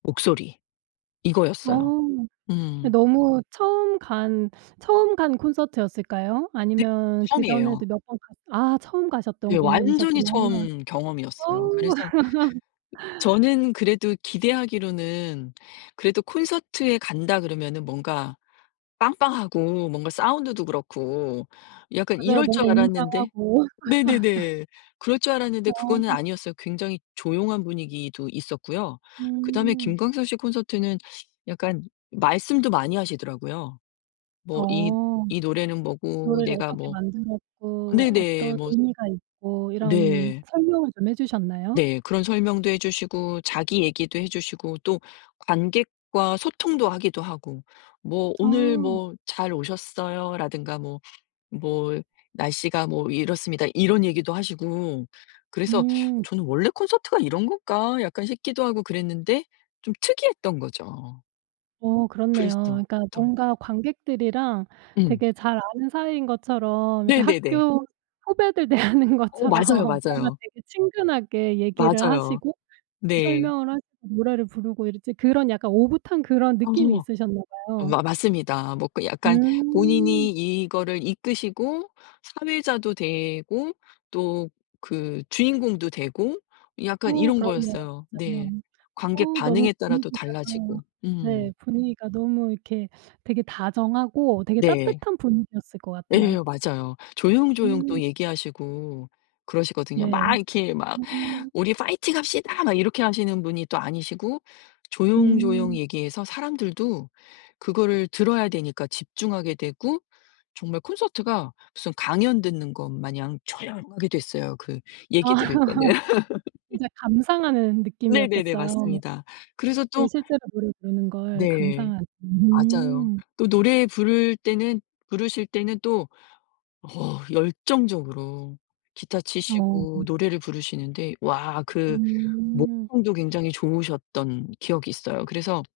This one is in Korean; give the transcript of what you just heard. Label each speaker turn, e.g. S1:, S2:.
S1: 목소리
S2: 어.
S1: 이거였어요.
S2: 네
S1: 음.
S2: 너무 처음 간 처음 간 콘서트였을까요?
S1: 네
S2: 아니면
S1: 처음이에요.
S2: 그전에도 몇 번 갔 아 처음 가셨던
S1: 예 완전히
S2: 공연이셨구나.
S1: 처음
S2: 아.
S1: 경험이었어요. 그래서 저는 그래도 기대하기로는 그래도 콘서트에 간다 그러면은 뭔가 빵빵하고 뭔가 사운드도 그렇고 약간
S2: 맞아요.
S1: 이럴
S2: 뭔가
S1: 줄 알았는데
S2: 웅장하고
S1: 네네네 그럴 줄
S2: 어.
S1: 알았는데 그거는 아니었어요. 굉장히 조용한 분위기도 있었고요. 그다음에
S2: 음.
S1: 김광석 씨 콘서트는 약간 말씀도 많이 하시더라고요. 뭐 "이
S2: 어.
S1: 이 노래는 뭐고
S2: 노래를
S1: 내가
S2: 어떻게
S1: 뭐."
S2: 만들었고
S1: 네네
S2: 어떤
S1: 뭐
S2: 의미가 있고 이런
S1: 네.
S2: 설명을 좀 해주셨나요?
S1: 네. 그런 설명도 해주시고 자기 얘기도 해주시고 또 관객과 소통도 하기도 하고. 뭐 "오늘
S2: 아.
S1: 뭐 잘 오셨어요?" 라든가 뭐 뭐 "날씨가 뭐 이렇습니다." 이런 얘기도 하시고 그래서
S2: 음.
S1: 저는 원래 콘서트가 이런 건가 약간 싶기도 하고 그랬는데 좀 특이했던 거죠.
S2: 어 그렇네요.
S1: 그랬어
S2: 그러니까
S1: 또
S2: 뭔가 관객들이랑
S1: 음.
S2: 되게 잘 아는 사이인 것처럼 이렇게
S1: 네네네.
S2: 학교 후배들 대하는
S1: 어
S2: 것처럼
S1: 맞아요,
S2: 뭔가
S1: 맞아요.
S2: 되게 친근하게 얘기를
S1: 맞아요.
S2: 하시고
S1: 네.
S2: 설명을 하시고 노래를 부르고 이랬지 그런 약간 오붓한 그런 느낌이
S1: 맞아요.
S2: 있으셨나 봐요.
S1: 마 맞습니다. 뭐 그 약간 본인이
S2: 음.
S1: 이거를 이끄시고 사회자도 되고 또 그 주인공도 되고 약간
S2: 어
S1: 이런
S2: 그렇네요
S1: 거였어요.
S2: 진짜.
S1: 네. 관객
S2: 어 너무
S1: 반응에 따라 또
S2: 분위기가
S1: 달라지고. 음.
S2: 네 분위기가 너무 이렇게 되게 다정하고 되게
S1: 네.
S2: 따뜻한 분위기였을 것
S1: 예
S2: 같아요.
S1: 맞아요. 조용조용
S2: 음.
S1: 또 얘기하시고 그러시거든요.
S2: 네.
S1: 막 이렇게 막
S2: [unintelligible]
S1: "우리 파이팅합시다." 막 이렇게 하시는 분이 또 아니시고 조용조용
S2: 음.
S1: 얘기해서 사람들도 그거를 들어야 되니까 집중하게 되고 정말 콘서트가 무슨 강연 듣는 것 마냥 조용하게 됐어요. 그
S2: 아
S1: 얘기 들을 때는.
S2: 이제 감상하는
S1: 네네네.
S2: 느낌이었겠어요.
S1: 맞습니다. 그래서
S2: 그
S1: 또
S2: 실제로 노래 부르는 걸
S1: 네.
S2: 감상하는
S1: 맞아요.
S2: 음.
S1: 또 노래 부를 때는 부르실 때는 또 어 열정적으로 기타
S2: 어.
S1: 치시고 노래를 부르시는데 와 그
S2: 음.
S1: 목청도 굉장히 좋으셨던 기억이 있어요. 그래서